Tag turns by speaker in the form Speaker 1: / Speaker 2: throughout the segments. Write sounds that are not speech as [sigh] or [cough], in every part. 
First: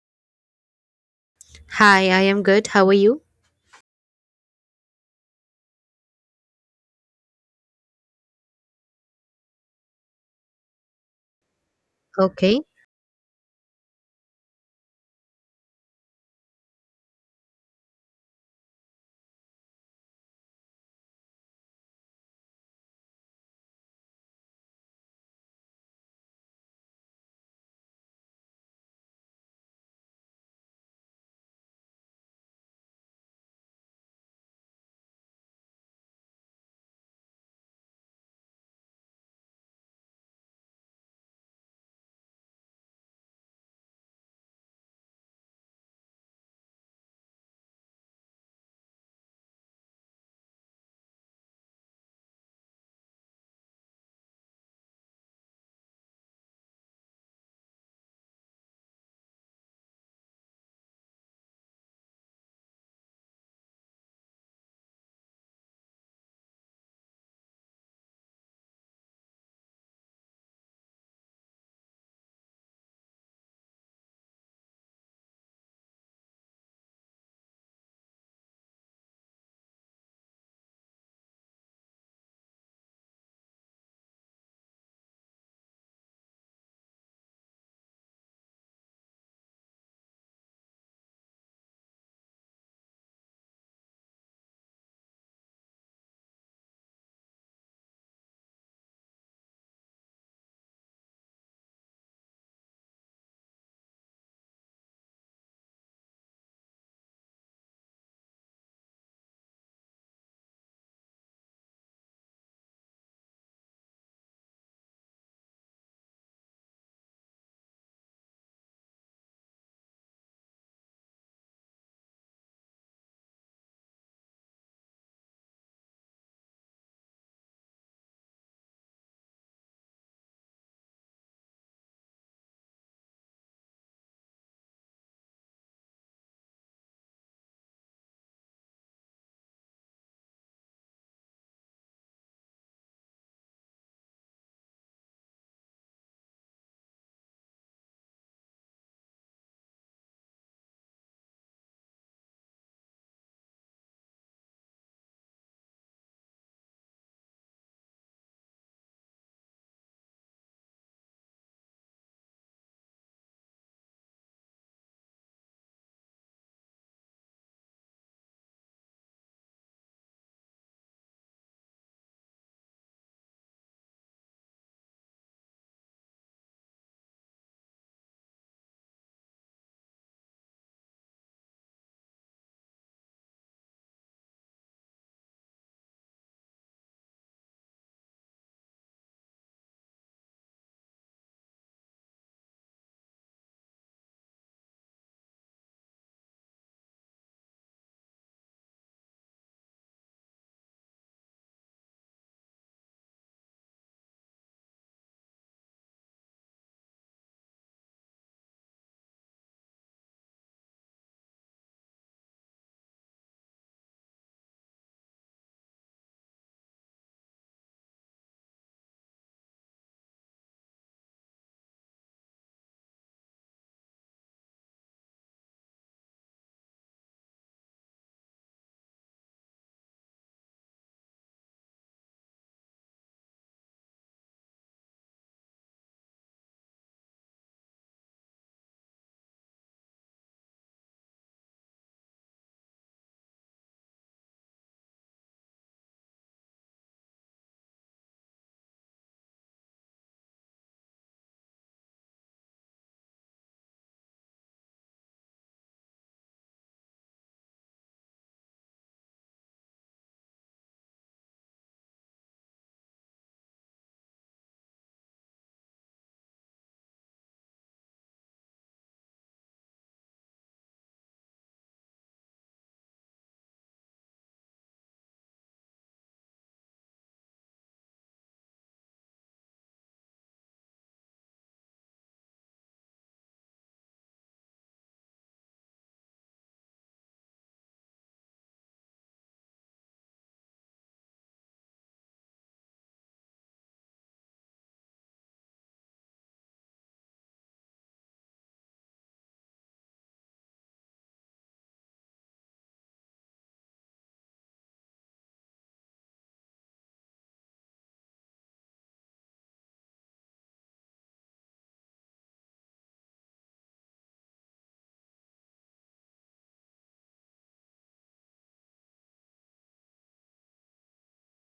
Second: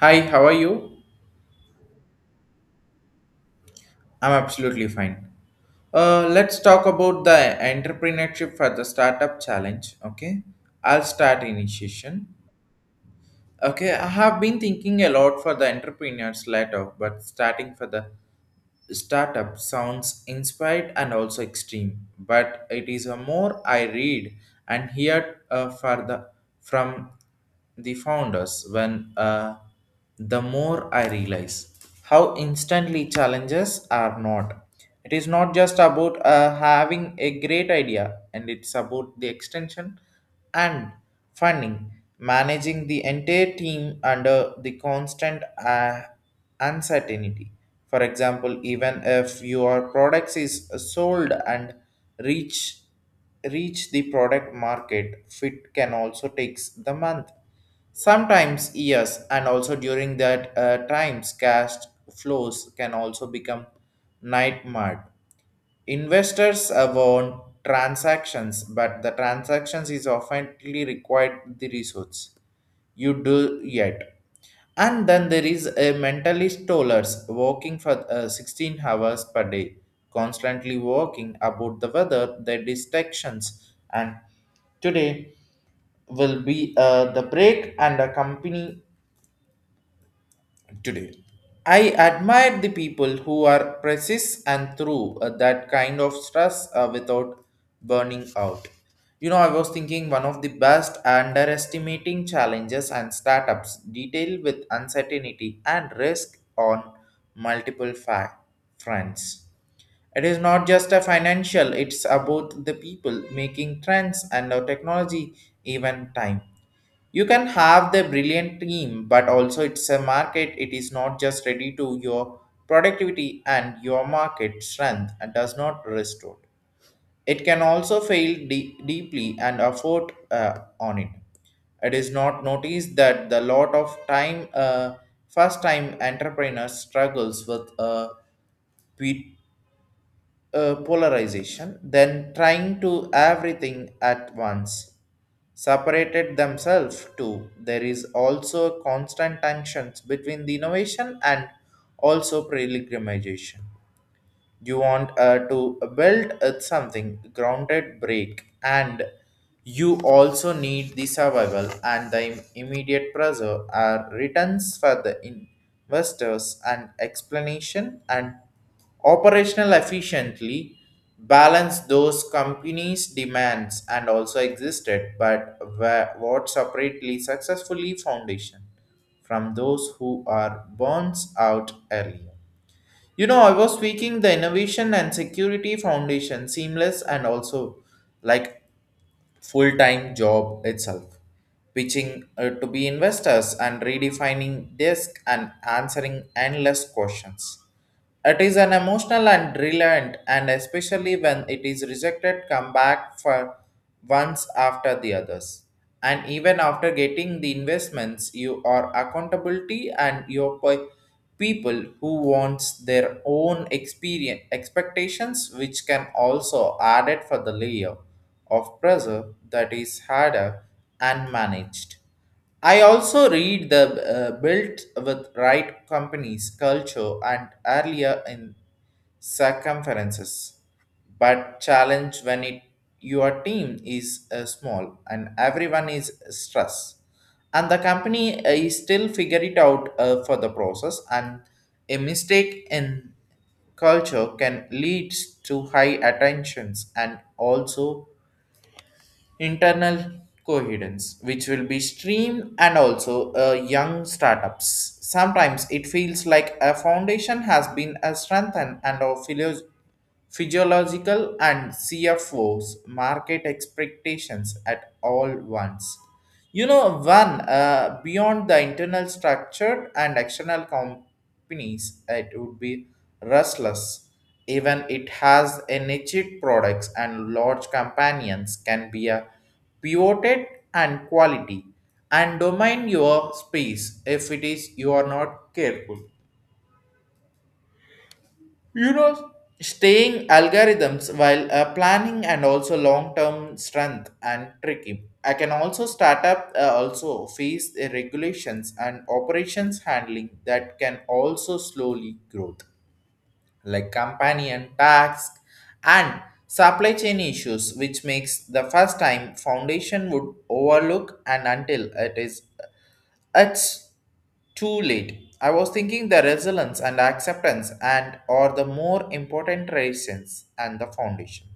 Speaker 1: Hi, how are you?
Speaker 2: Hi, I am good. How are you?
Speaker 1: I'm absolutely fine. Let's talk about the entrepreneurship for the startup challenge. Okay, I'll start initiation.
Speaker 2: Okay.
Speaker 1: Okay, I have been thinking a lot for the entrepreneurs later, but starting for the startup sounds inspired and also extreme, but it is a more I read and hear from the founders when the more I realize how instantly challenges are not. It is not just about having a great idea, and it's about the extension and funding, managing the entire team under the constant. Uncertainty. For example, even if your products is sold and reach reach the product market, fit can also takes the month, sometimes years, and also during that times, cash flows can also become nightmare. Investors want transactions, but the transactions is often required the resource you do yet. And then there is a mentalist tollers working for 16 hours per day, constantly working about the weather, the distractions, and today will be the break and the company today. I admire the people who are precise and through that kind of stress without burning out. You know, I was thinking one of the best underestimating challenges and startups detail with uncertainty and risk on multiple fronts. It is not just a financial, it's about the people making trends and our technology even time. You can have the brilliant team, but also it's a market. It is not just ready to your productivity and your market strength and does not restore. It can also fail deeply and afford on it. It is not noticed that the lot of time first time entrepreneurs struggles with polarization, then trying to everything at once. Separated themselves too. There is also constant tensions between the innovation and also pilgrimization. You want to build something grounded break, and you also need the survival and the immediate pressure are returns for the investors and explanation and operational efficiently balance those companies demands and also existed, but what separately successfully foundation from those who are burns out earlier. You know, I was tweaking the Innovation and Security Foundation seamless and also like full time job itself, pitching to be investors and redefining desk and answering endless questions. It is an emotional and brilliant, and especially when it is rejected, come back for once after the others. And even after getting the investments, you are accountability and your people who wants their own experience expectations, which can also add it for the layer of pressure that is harder and managed. I also read the built with right companies culture and earlier in circumferences, but challenge when it your team is small and everyone is stressed, and the company is still figure it out for the process, and a mistake in culture can lead to high attentions and also internal coherence which will be streamed and also young startups sometimes it feels like a foundation has been a strengthened and of physiological and cfos market expectations at all once. You know one beyond the internal structure and external companies it would be restless, even it has a niche products and large companions can be a pivoted and quality and domain your space if it is you are not careful. You know, staying algorithms while planning and also long-term strength and tricky. I can also start up also face the regulations and operations handling that can also slowly growth like companion tax and supply chain issues which makes the first time foundation would overlook and until it's too late. I was thinking the resilience and acceptance and or the more important reasons and the foundation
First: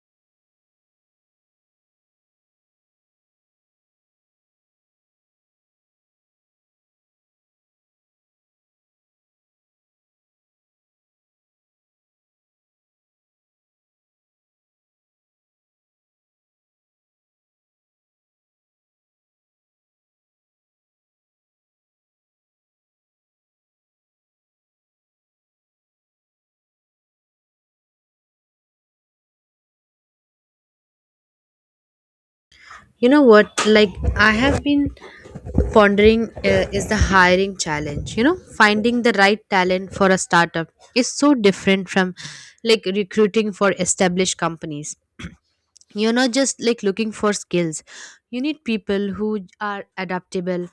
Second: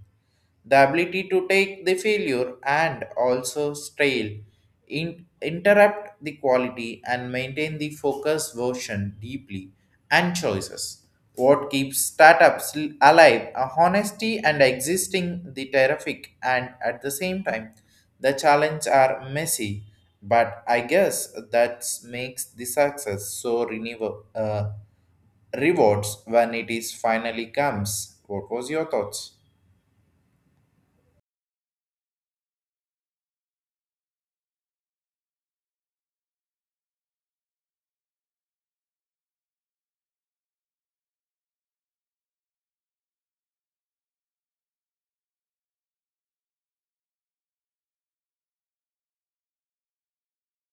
Speaker 1: the ability to take the failure and also strail, interrupt the quality and maintain the focus version deeply and choices. What keeps startups alive are honesty and existing the terrific, and at the same time the challenge are messy, but I guess that makes the success so renewable rewards when it is finally comes. What was your thoughts?
Speaker 2: You know what? I have been pondering is the hiring challenge. You know, finding the right talent for a startup is so different from like recruiting for established companies. [clears throat] You're not just like looking for skills. You need people who are adaptable,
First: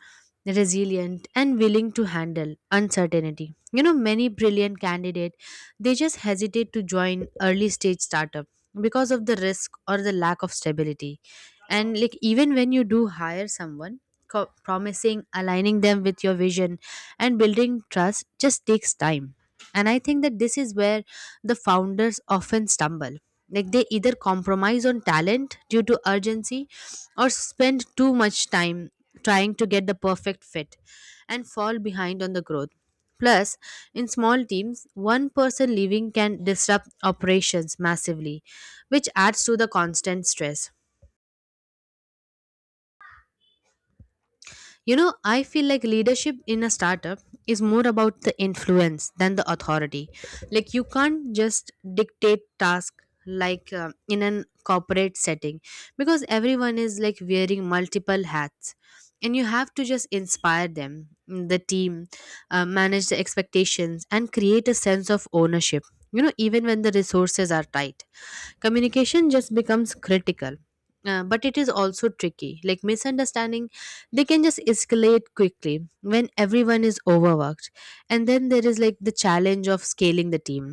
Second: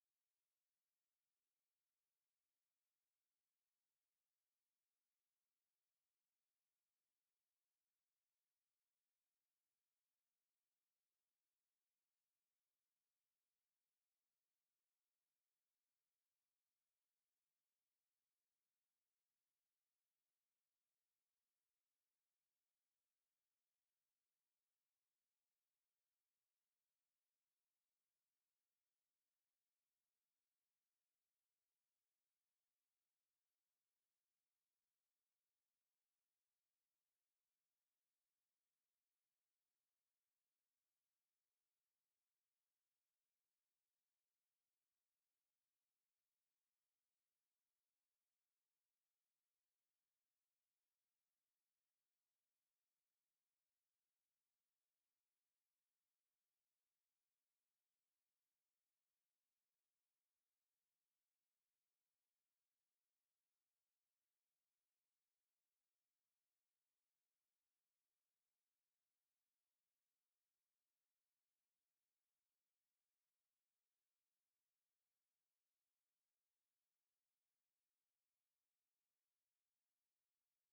Speaker 2: resilient, and willing to handle uncertainty. You know, many brilliant candidates, they just hesitate to join early stage startup because of the risk or the lack of stability. And like even when you do hire someone, promising, aligning them with your vision and building trust just takes time. And I think that this is where the founders often stumble, like they either compromise on talent due to urgency or spend too much time trying to get the perfect fit and fall behind on the growth. Plus, in small teams, one person leaving can disrupt operations massively, which adds to the constant stress. You know, I feel like leadership in a startup is more about the influence than the authority. Like you can't just dictate task like in an corporate setting, because everyone is like wearing multiple hats, and you have to just inspire them, the team, manage the expectations and create a sense of ownership. You know, even when the resources are tight, communication just becomes critical. But it is also tricky, like misunderstanding, they can just escalate quickly when everyone is overworked. And then there is like the challenge of scaling the team.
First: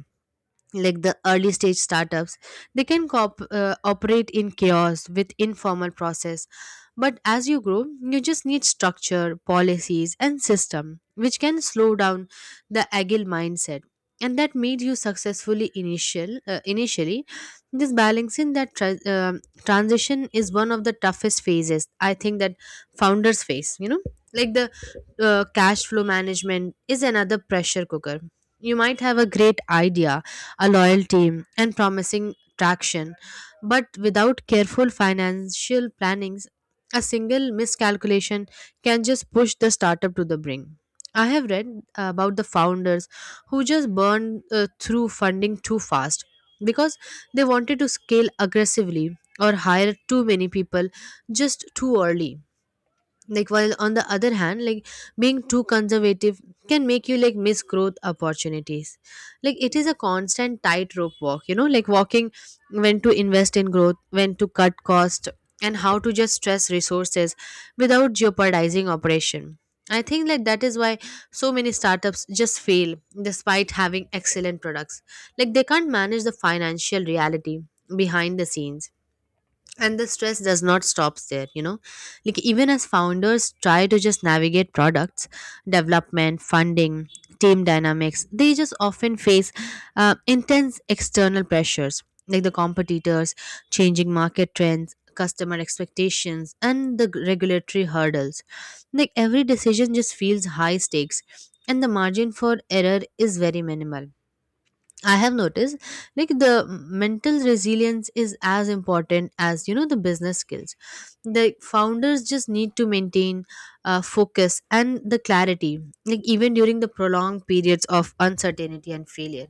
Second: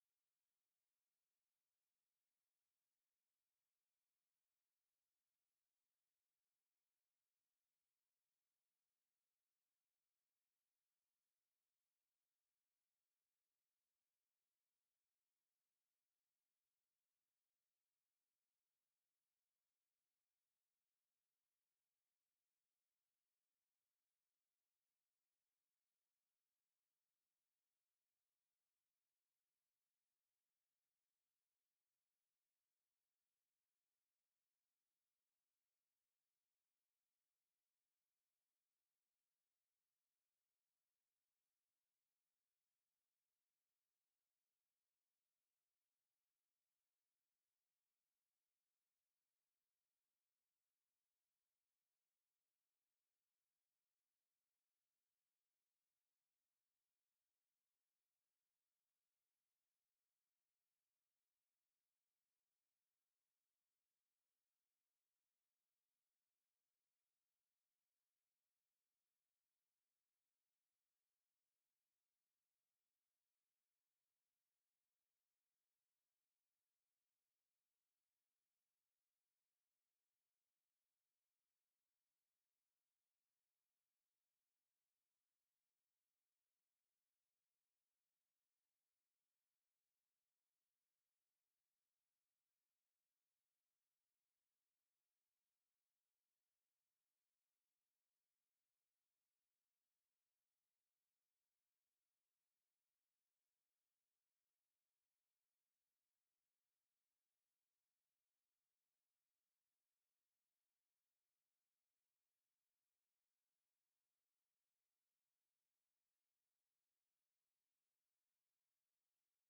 Speaker 2: Like the early stage startups, they can coop operate in chaos with informal process, but as you grow, you just need structure, policies, and system, which can slow down the agile mindset and that made you successfully initially this balancing, transition is one of the toughest phases, I think that founders face. You know, like the cash flow management is another pressure cooker. You might have a great idea, a loyal team, and promising traction. But without careful financial plannings, a single miscalculation can just push the startup to the brink. I have read about the founders who just burned through funding too fast, because they wanted to scale aggressively or hire too many people just too early. Like while on the other hand, like being too conservative can make you like miss growth opportunities. Like it is a constant tightrope walk, you know, like walking when to invest in growth, when to cut cost, and how to just stress resources without jeopardizing operation. I think like that is why so many startups just fail despite having excellent products, like they can't manage the financial reality behind the scenes. And the stress does not stop there. You know, like even as founders try to just navigate products, development, funding, team dynamics, they just often face intense external pressures, like the competitors, changing market trends, customer expectations, and the regulatory hurdles. Like every decision just feels high stakes and the margin for error is very minimal. I have noticed like the mental resilience is as important as, you know, the business skills. The founders just need to maintain focus and the clarity, like even during the prolonged periods of uncertainty and failure.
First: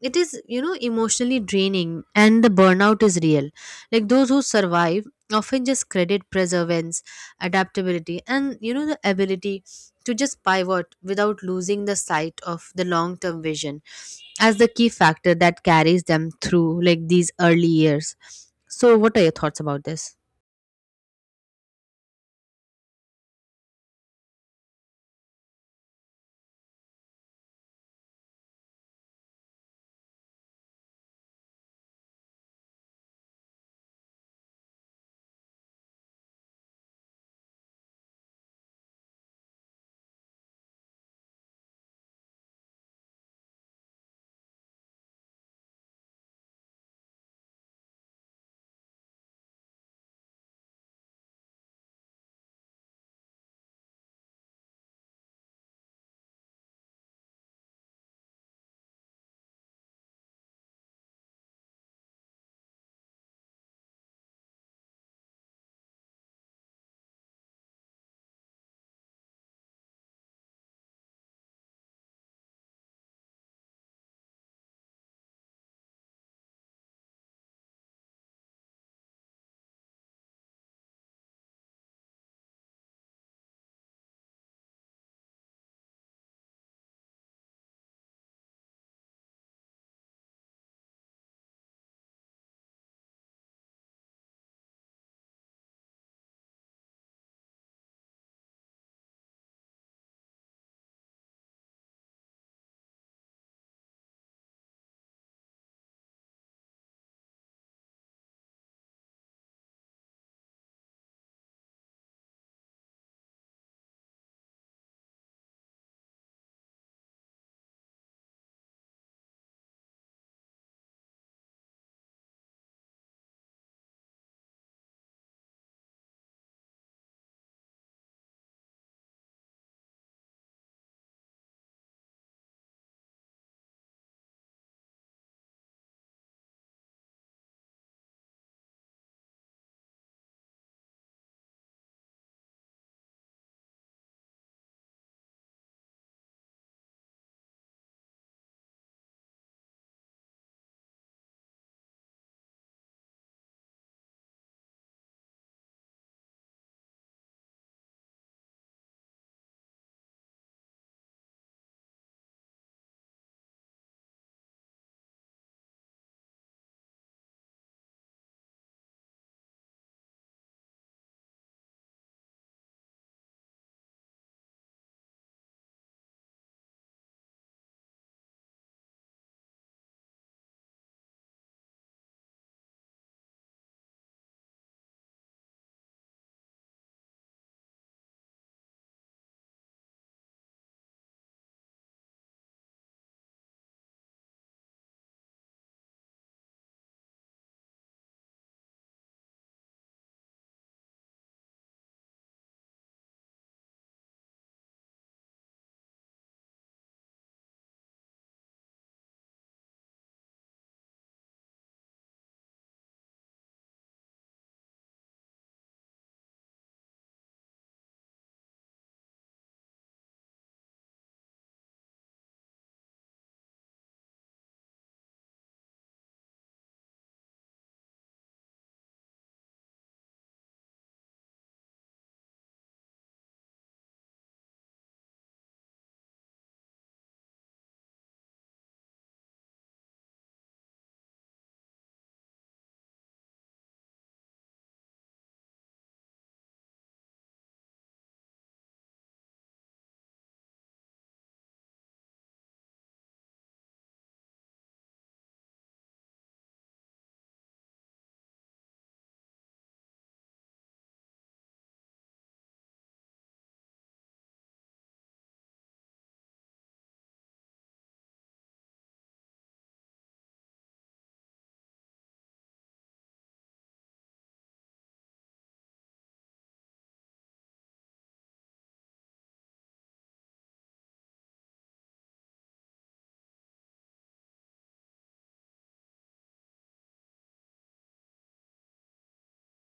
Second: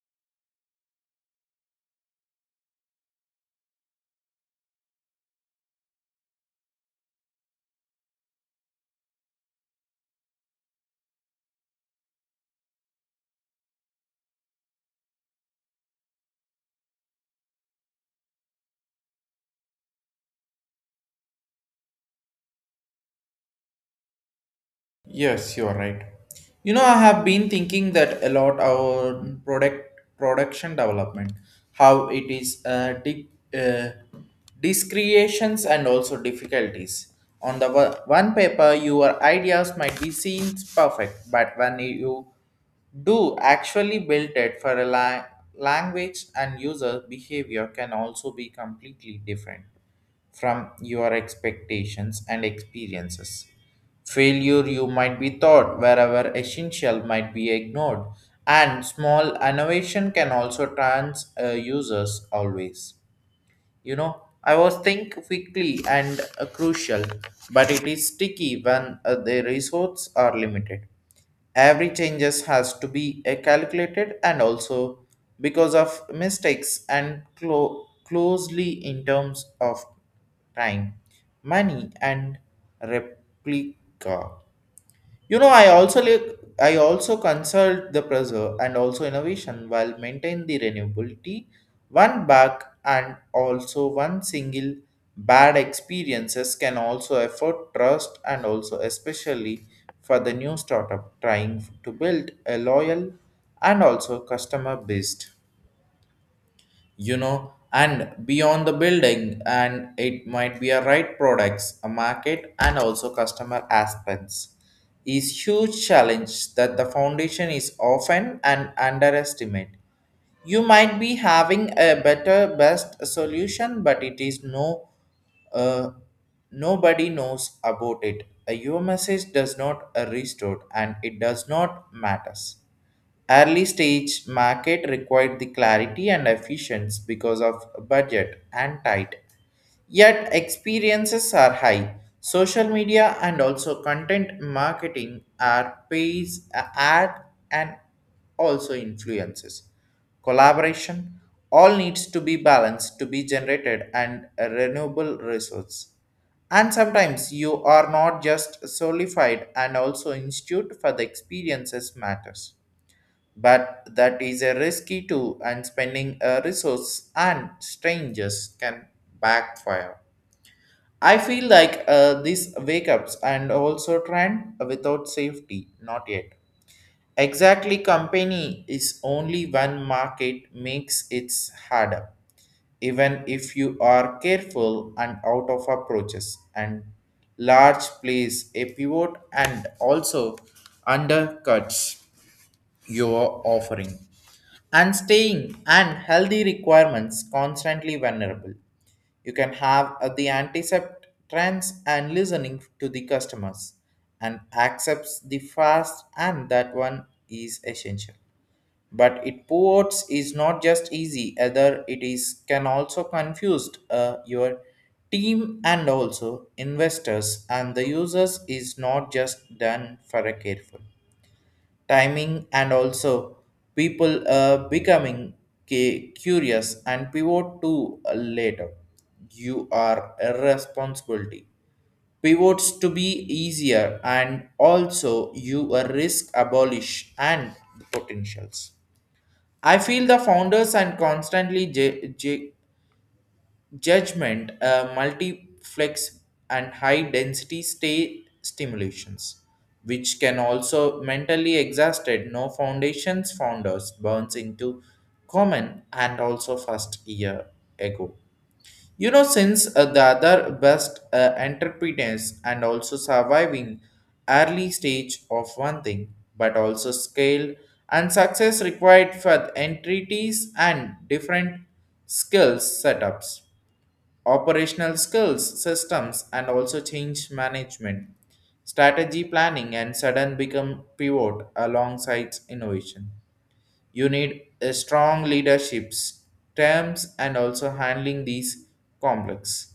Speaker 2: It is, you know, emotionally draining and the burnout is real. Like those who survive often just credit perseverance, adaptability, and, you know, the ability to just pivot without losing the sight of the long term vision as the key factor that carries them through like these early years. So what are your thoughts about this?
Speaker 1: Yes, you are right. You know, I have been thinking that a lot our product production development, how it is uh, discreations and also difficulties. On the one paper, your ideas might be seen perfect, but when you do actually build it for a language and user behavior can also be completely different from your expectations and experiences. Failure you might be thought wherever essential might be ignored, and small innovation can also trans users always. You know, I was think quickly and crucial, but it is sticky when the resources are limited. Every changes has to be calculated and also because of mistakes and closely in terms of time, money and replica. You know, I also consult the preserve and also innovation while maintain the renewability. One bug and also one single bad experiences can also afford trust and also especially for the new startup trying to build a loyal and also customer based. You know, and beyond the building and it might be a right products a market and also customer aspects is huge challenge that the foundation is often an underestimate. You might be having a better best solution but it is no uh, nobody knows about it. Your message does not restore and it does not matters. Early stage market required the clarity and efficiency because of budget and tight. Yet experiences are high. Social media and also content marketing are pays ad and also influences. Collaboration all needs to be balanced to be generated and a renewable resource. And sometimes you are not just solidified and also institute for the experiences matters, but that is a risky too and spending a resource and strangers can backfire. I feel like these wake ups and also trend without safety not yet exactly company is only one market makes it harder. Even if you are careful and out of approaches and large plays a pivot and also undercuts your offering, and staying and healthy requirements constantly vulnerable. You can have the anticept trends and listening to the customers and accepts the fast, and that one is essential, but it ports is not just easy either, it is can also confused your team and also investors and the users is not just done for a careful timing and also people becoming curious and pivot to later. You are a responsibility pivots to be easier and also you a risk abolish and the potentials. I feel the founders and constantly judgment, multiplex, and high density state stimulations, which can also mentally exhausted. No foundations founders burns into common and also first year ago. You know, since the other best entrepreneurs and also surviving early stage of one thing, but also scale and success required for entities and different skills setups operational skills, systems, and also change management, strategy planning, and sudden become pivot alongside innovation. You need a strong leaderships terms and also handling these complex.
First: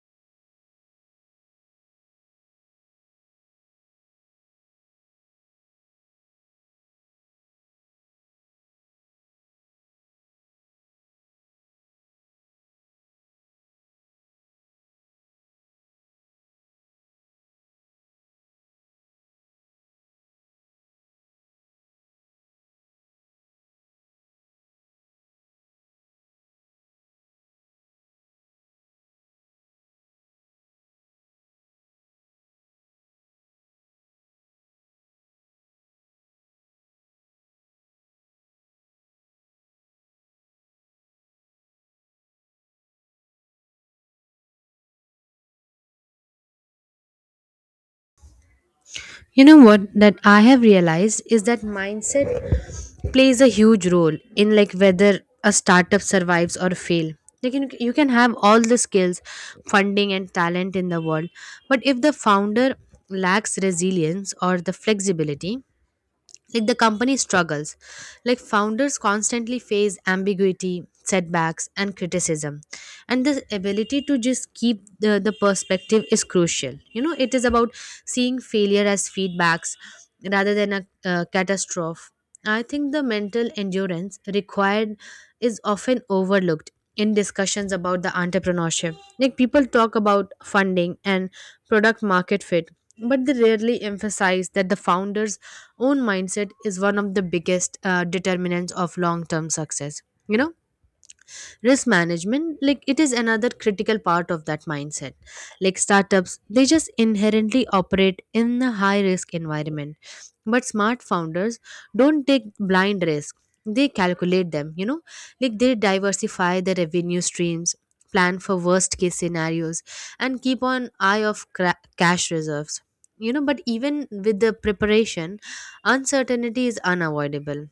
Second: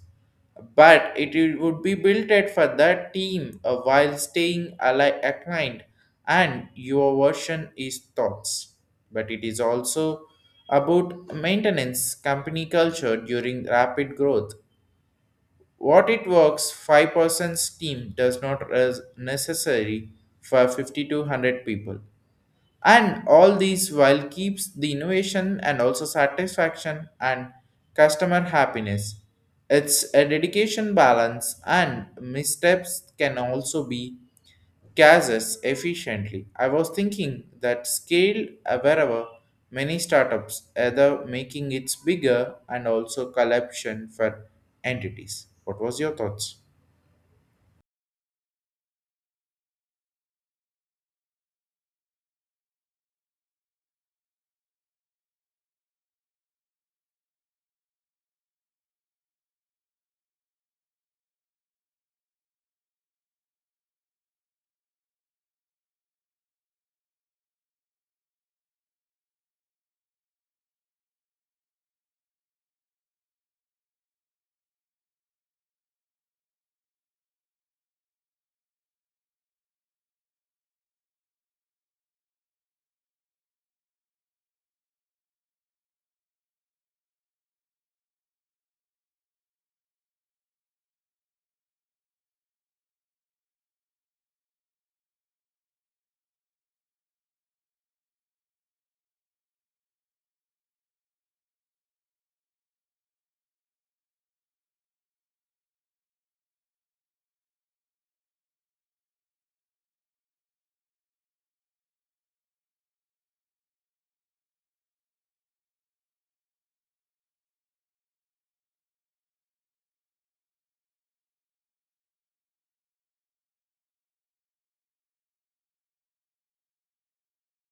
Speaker 1: But would be built at for that team while staying aligned and your version is thoughts. But it is also about maintenance company culture during rapid growth what it works, 5% team does not necessary for 50 to 100 people. And all these while keeps the innovation and also satisfaction and customer happiness. It's a dedication balance and missteps can also be cases efficiently. I was thinking that scale wherever many startups either making it bigger and also collection for entities. What was your thoughts?
Speaker 2: You know what that I have realized is that mindset plays a huge role in like whether a startup survives or fail. Like you can have all the skills, funding and talent in the world, but if the founder lacks resilience or the flexibility, like the company struggles. Like founders constantly face ambiguity, setbacks, and criticism, and this ability to just keep the perspective is crucial. You know, it is about seeing failure as feedbacks rather than a catastrophe. I think the mental endurance required is often overlooked in discussions about the entrepreneurship. Like people talk about funding and product market fit, but they rarely emphasize that the founders own mindset is one of the biggest determinants of long term success. You know, risk management, like it is another critical part of that mindset. Like startups, they just inherently operate in a high risk environment, but smart founders don't take blind risk. They calculate them, you know, like they diversify their revenue streams, plan for worst case scenarios, and keep an eye of cash reserves. You know, but even with the preparation, uncertainty is unavoidable.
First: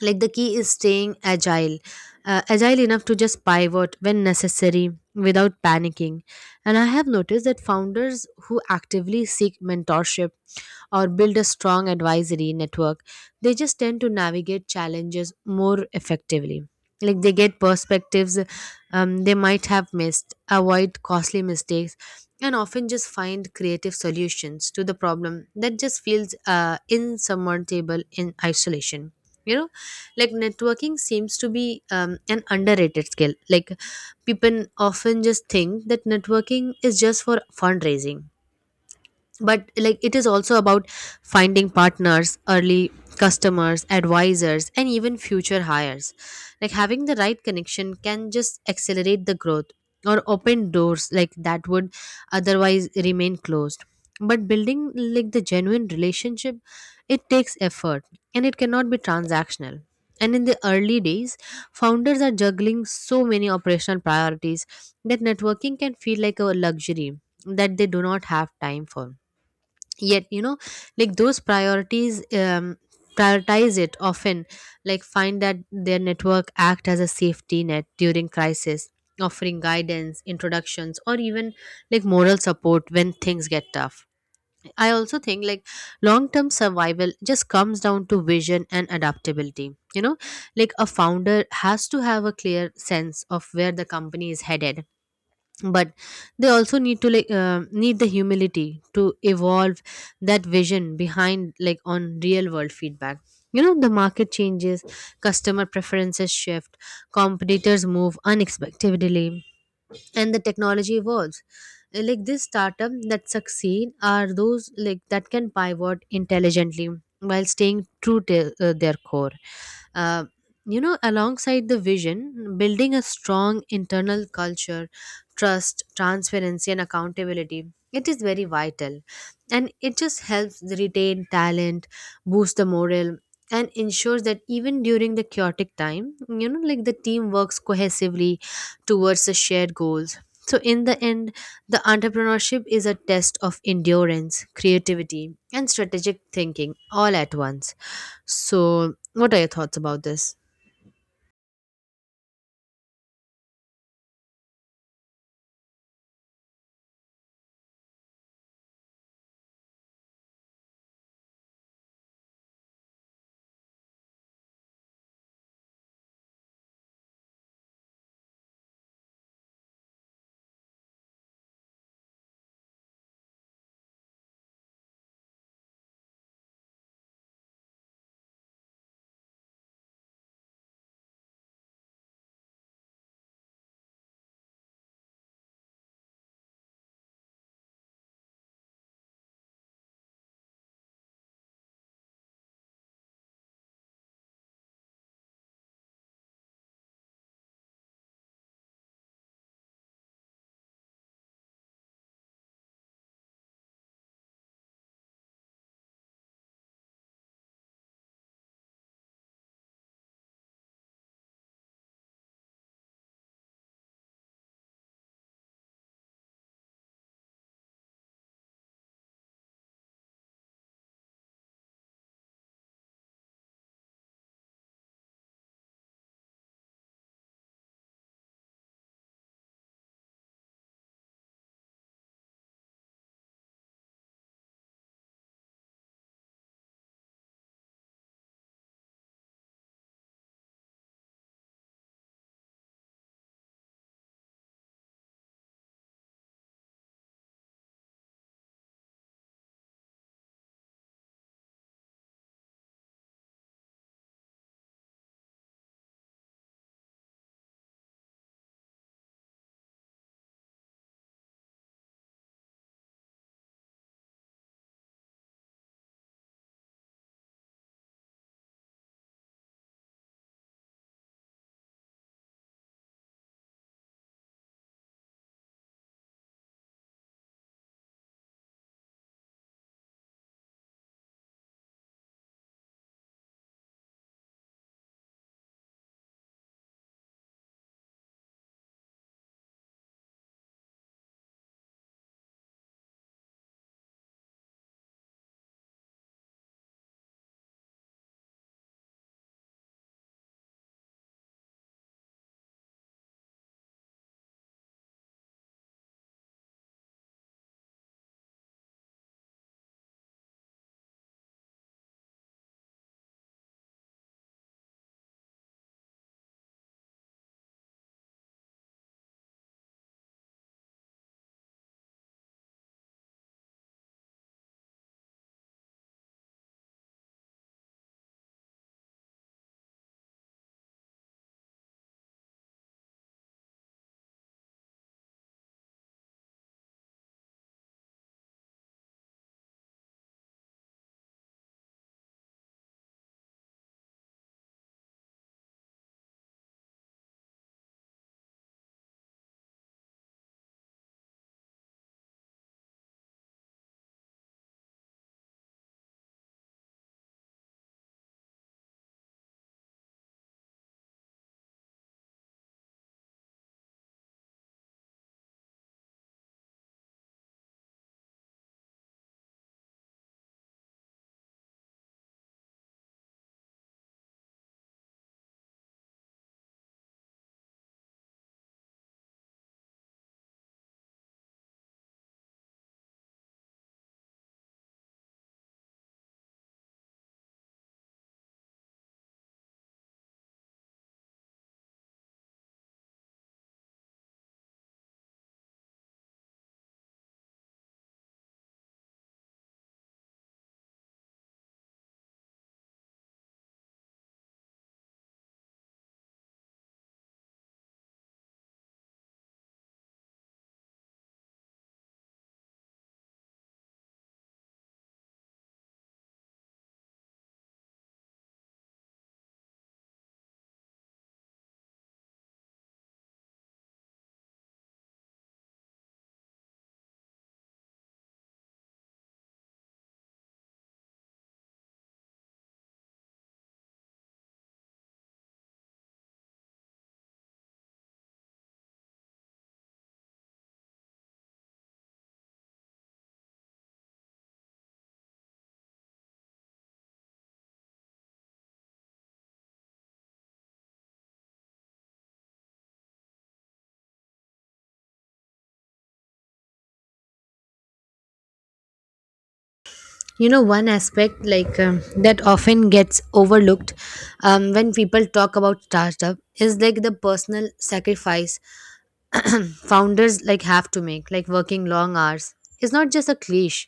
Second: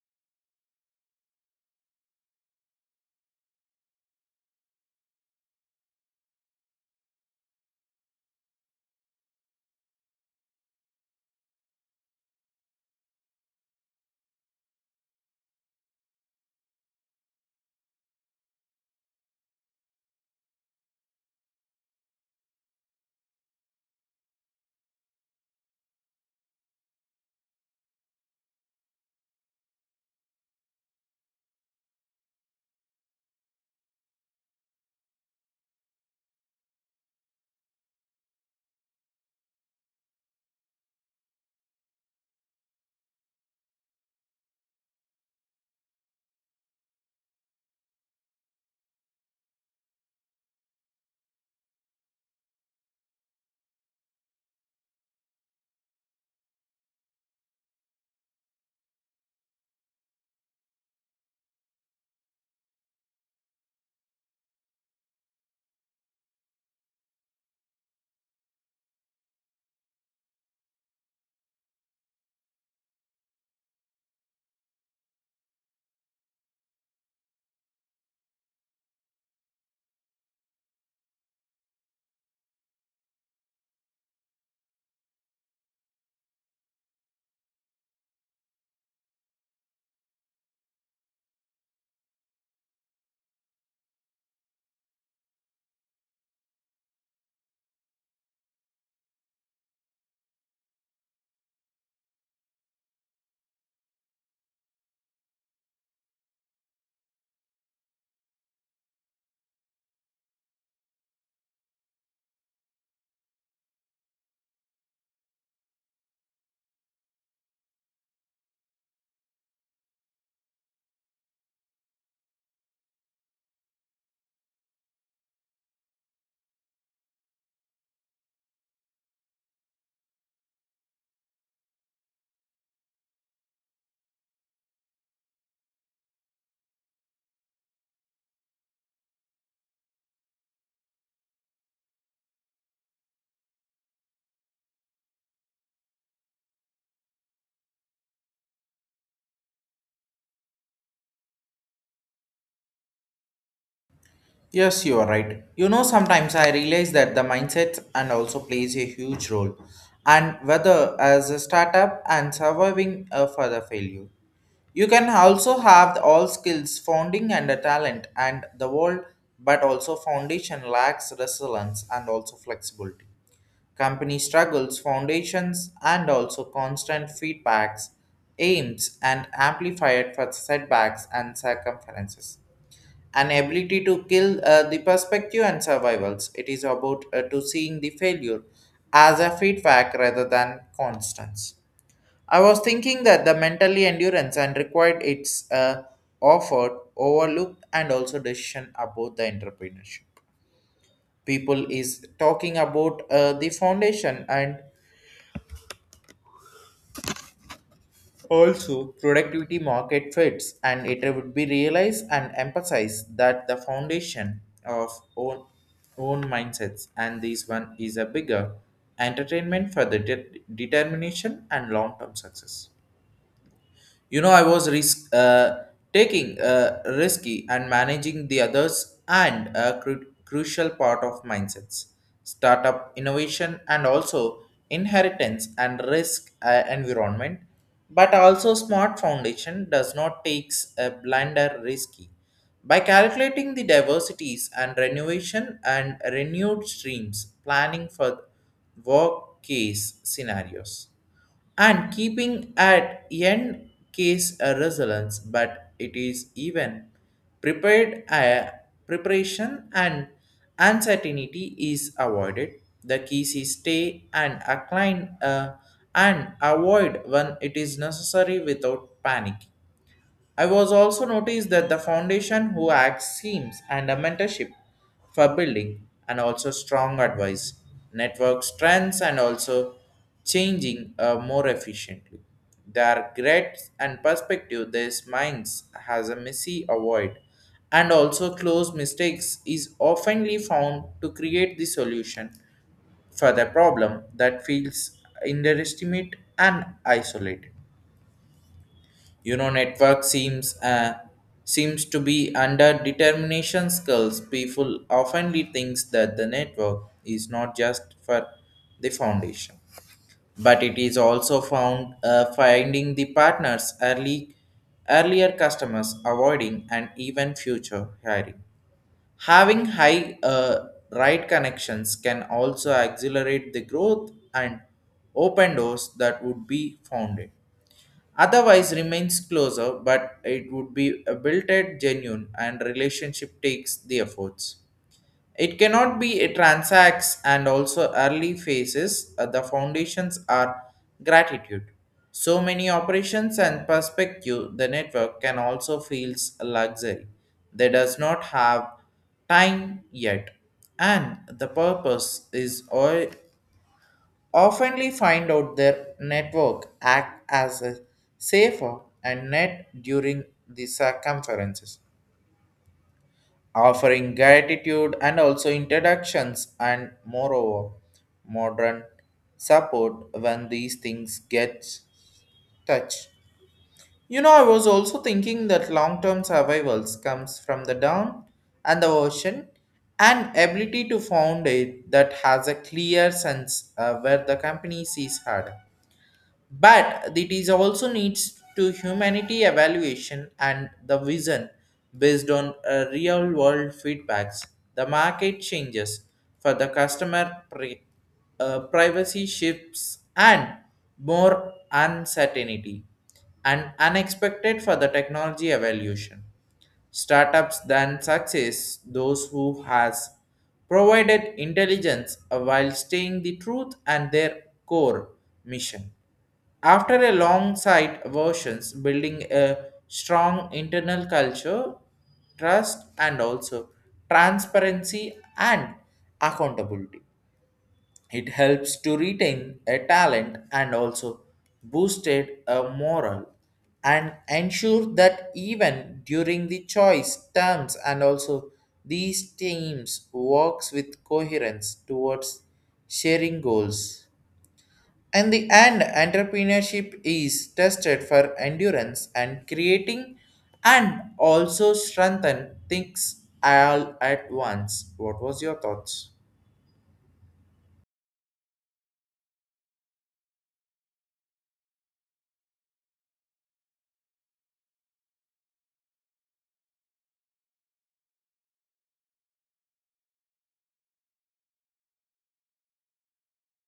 Speaker 2: Like the key is staying agile, agile enough to just pivot when necessary without panicking. And I have noticed that founders who actively seek mentorship or build a strong advisory network, they just tend to navigate challenges more effectively. Like they get perspectives, they might have missed, avoid costly mistakes, and often just find creative solutions to the problem that just feels insurmountable in isolation. You know, like networking seems to be, an underrated skill. Like people often just think that networking is just for fundraising, but like it is also about finding partners early, customers, advisors, and even future hires. Like having the right connection can just accelerate the growth or open doors like that would otherwise remain closed. But building like the genuine relationship, it takes effort and it cannot be transactional. And in the early days, founders are juggling so many operational priorities that networking can feel like a luxury that they do not have time for yet. You know, like those priorities, prioritize it often, like find that their network act as a safety net during crisis, offering guidance, introductions, or even like moral support when things get tough. I also think like long term survival just comes down to vision and adaptability. You know, like a founder has to have a clear sense of where the company is headed, but they also need to need the humility to evolve that vision behind like on real world feedback. You know, the market changes, customer preferences shift, competitors move unexpectedly, and the technology evolves. Like this startup that succeed are those like that can pivot intelligently while staying true to their core uh, you know, alongside the vision, building a strong internal culture, trust, transparency, and accountability. It is very vital and it just helps retain talent, boost the morale, and ensures that even during the chaotic time, you know, like the team works cohesively towards the shared goals. So, in the end, the entrepreneurship is a test of endurance, creativity, and strategic thinking all at once. So, what are your thoughts about this?
Speaker 1: Yes, you are right. You know, sometimes I realize that the mindset and also plays a huge role, and whether as a startup and surviving a further failure. You can also have the all skills, founding and a talent, and the world, but also foundation lacks resilience and also flexibility company struggles, foundations, and also constant feedbacks, aims, and amplified for setbacks and circumferences. An ability to kill the perspective and survivals. It is about to seeing the failure as a feedback rather than constants. I was thinking that the mentally endurance and required its offered, overlooked, and also decision about the entrepreneurship people is talking about the foundation and also, productivity market fits, and it would be realized and emphasized that the foundation of own, own mindsets, and this one is a bigger entertainment for the determination and long-term success. You know, I was risk, taking risky and managing the others and a crucial part of mindsets, startup innovation, and also inheritance and risk environment. But also, smart foundation does not takes a blinder risky. By calculating the diversities and renovation and renewed streams, planning for work case scenarios and keeping at end case a resilience, but it is even prepared, preparation and uncertainty is avoided. The keys is stay and incline, and avoid when it is necessary without panic. I was also noticed that the foundation who acts seems and a mentorship for building and also strong advice, network strengths and also changing more efficiently. Their great and perspective these minds has a messy avoid and also close mistakes is oftenly found to create the solution for the problem that feels underestimate and isolated. You know, network seems seems to be under determination skills. People oftenly thinks that the network is not just for the foundation, but it is also found, finding the partners, early earlier customers avoiding and even future hiring. Having high, right connections can also accelerate the growth and open doors that would be founded otherwise remains closer, but it would be a built at genuine and relationship takes the efforts. It cannot be a transacts and also early phases. The foundations are gratitude. So many operations and perspective, the network can also feels a luxury. They does not have time yet, and the purpose is all oftenly find out their network act as a safer and net during the circumferences, offering gratitude and also introductions and moreover modern support when these things get touched. You know, I was also thinking that long-term survivals comes from the down and the ocean and ability to found it that has a clear sense where the company sees harder. But it is also needs to humanity evaluation and the vision based on, real world feedbacks. The market changes for the privacy shifts and more uncertainty and unexpected for the technology evaluation. Startups than success those who has provided intelligence while staying the truth and their core mission. After a long site versions, building a strong internal culture, trust, and also transparency and accountability. It helps to retain a talent and also boosted a moral and ensure that even during the choice terms and also these teams works with coherence towards sharing goals. And the end, entrepreneurship is tested for endurance and creating and also strengthen things all at once. What was your thoughts?
Speaker 2: You know, one aspect like, that often gets overlooked, when people talk about startup is like the personal sacrifice. [clears throat] Founders like have to make like working long hours. It's not just a cliche,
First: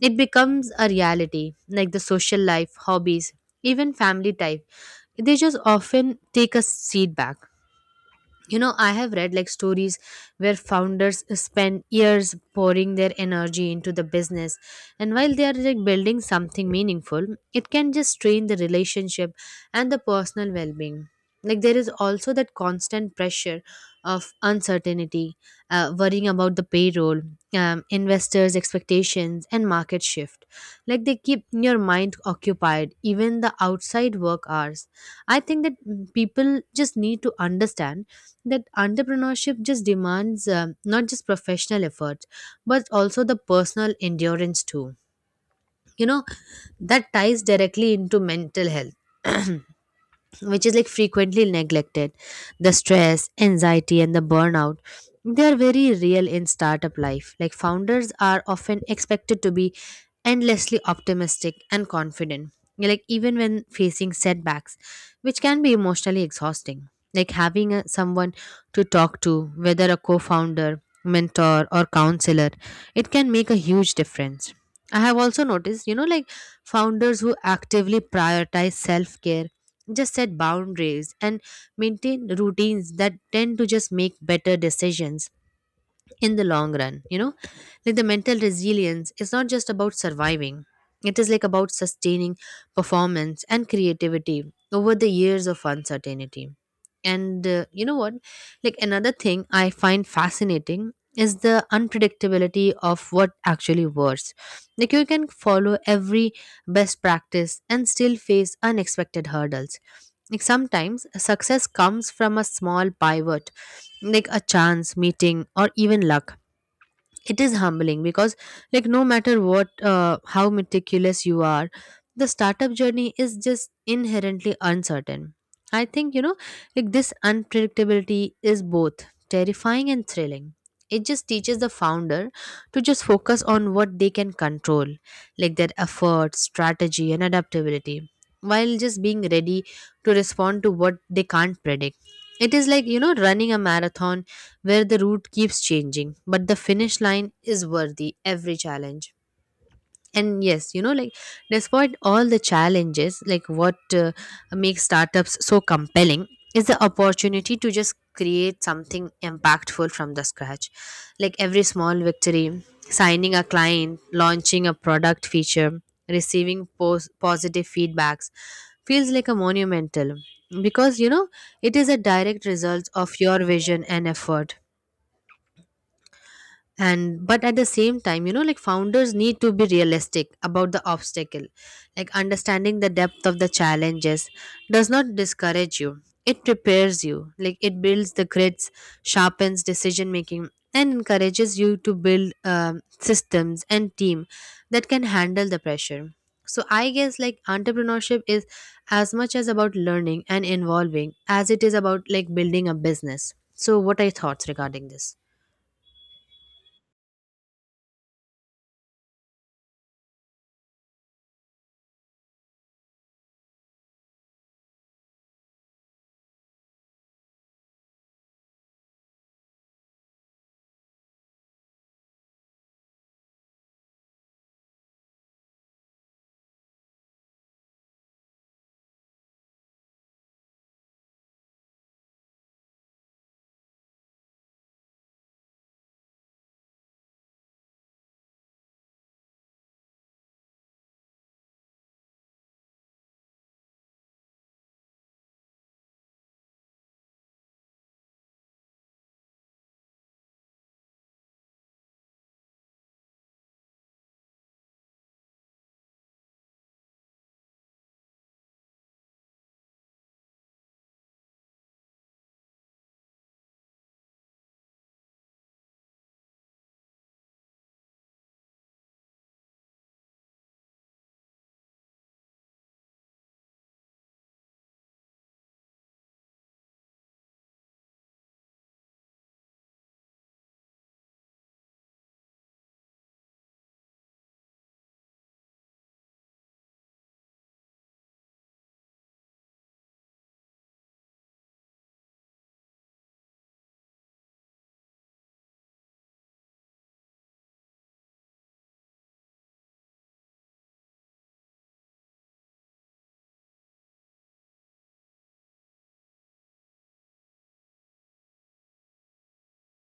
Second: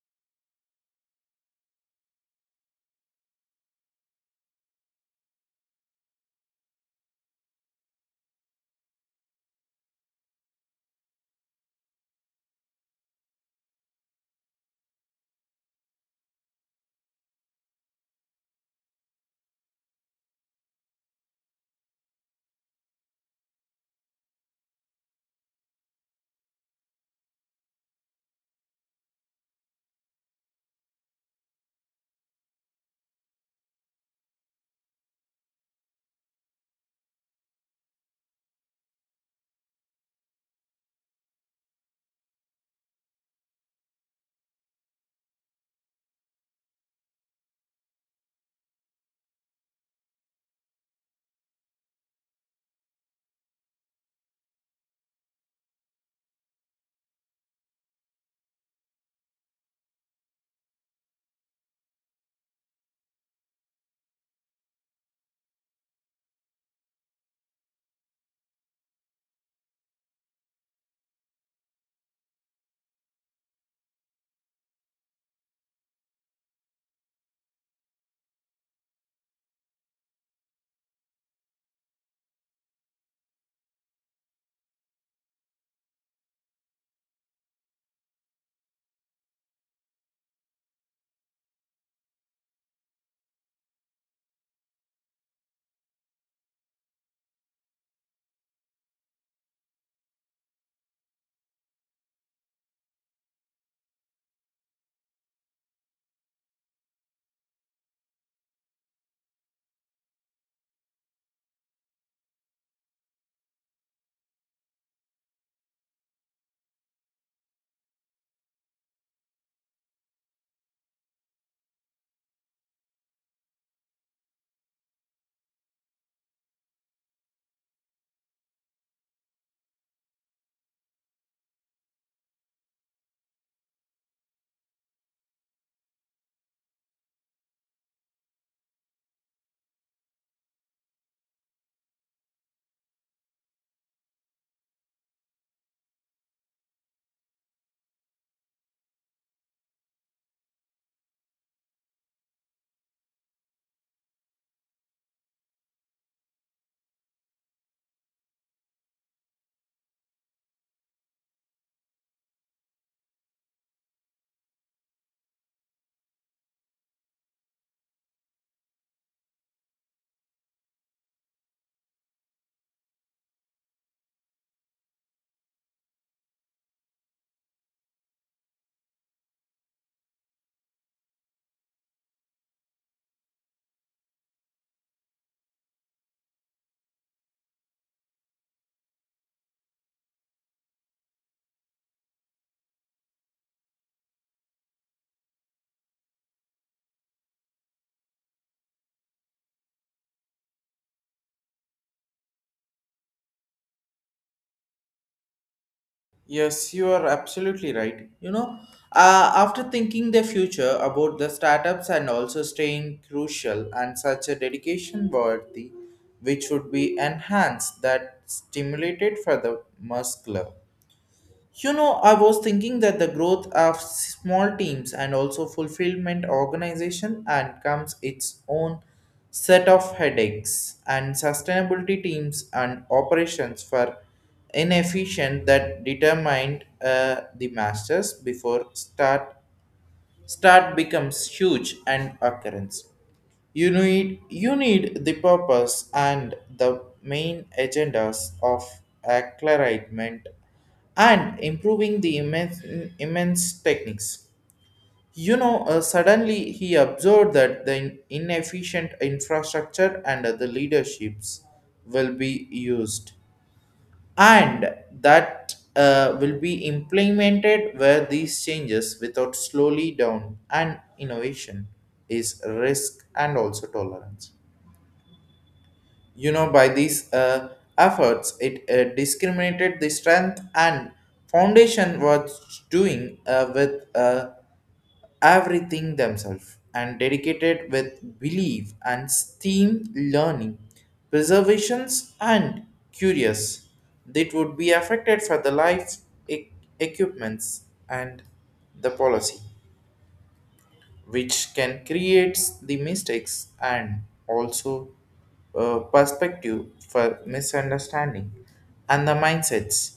Speaker 2: it becomes a reality. Like the social life, hobbies, even family type, they just often take a seat back. You know, I have read like stories where founders spend years pouring their energy into the business, and while they are like building something meaningful, it can just strain the relationship and the personal well-being. Like there is also that constant pressure of uncertainty, worrying about the payroll, investors expectations and market shift, like they keep your mind occupied even the outside work hours. I think that, people just need to understand that entrepreneurship just demands, not just professional effort, but also the personal endurance too. You know, that ties directly into mental health. [clears throat] Which is like frequently neglected. The stress, anxiety, and the burnout, they are very real in startup life. Like founders are often expected to be endlessly optimistic and confident, like even when facing setbacks, which can be emotionally exhausting. Like having someone to talk to, whether a co-founder, mentor, or counselor, it can make a huge difference. I have also noticed, you know, like founders who actively prioritize self-care, just set boundaries, and maintain routines that tend to just make better decisions in the long run. You know, like the mental resilience is not just about surviving, it is like about sustaining performance and creativity over the years of uncertainty. And you know what, like another thing I find fascinating is the unpredictability of what actually works. Like you can follow every best practice and still face unexpected hurdles. Like sometimes success comes from a small pivot, like a chance meeting or even luck. It is humbling because like no matter what how meticulous you are, the startup journey is just inherently uncertain. I think, you know, like this unpredictability is both terrifying and thrilling. It just teaches the founder to just focus on what they can control, like their effort, strategy, and adaptability, while just being ready to respond to what they can't predict. It is like, you know, running a marathon where the route keeps changing, but the finish line is worthy every challenge. And yes, you know, like despite all the challenges, like what makes startups so compelling is the opportunity to just create something impactful from the scratch. Like every small victory, signing a client, launching a product feature, receiving positive feedbacks feels like a monumental, because you know it is a direct result of your vision and effort. And but at the same time, you know, like founders need to be realistic about the obstacle. Like understanding the depth of the challenges does not discourage you, it prepares you. Like it builds the grids, sharpens decision making, and encourages you to build, systems and team that can handle the pressure. So I guess like entrepreneurship is as much as about learning and evolving as it is about like building a business. So what are your thoughts regarding this?
Speaker 1: Yes, you are absolutely right. You know, after thinking the future about the startups and also staying crucial and such a dedication worthy, which would be enhanced that stimulated for the muscular. You know, I was thinking that the growth of small teams and also fulfillment organization and comes its own set of headaches and sustainability teams and operations were inefficient that determined, the masters before start becomes huge and occurrence. You need the purpose and the main agendas of acclimatization and improving the immense techniques. You know, suddenly he observed that the inefficient infrastructure and the leaderships will be used, and that will be implemented where these changes without slowly down and innovation is risk and also tolerance. You know, by these, efforts it discriminated the strength and foundation was doing, with, everything themselves and dedicated with belief and steam learning, preservations and curious. That would be affected for the life e- equipments and the policy which can create the mistakes and also, perspective for misunderstanding and the mindsets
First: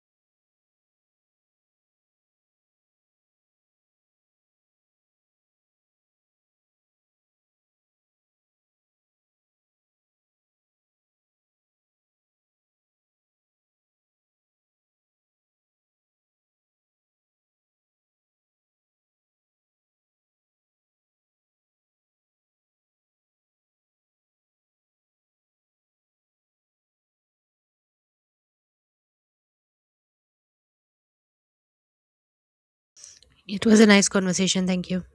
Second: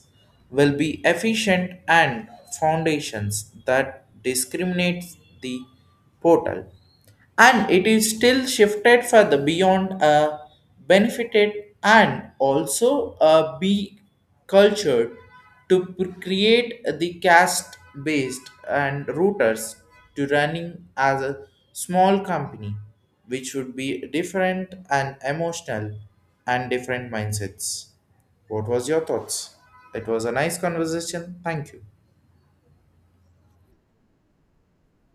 Speaker 1: will be efficient and foundations that discriminates the portal, and it is still shifted further beyond a benefited and also a be cultured to create the cast based and routers to running as a small company which would be different and emotional and different mindsets. What was your thoughts? It was a nice conversation, thank you.
Speaker 2: It was a nice conversation. Thank you.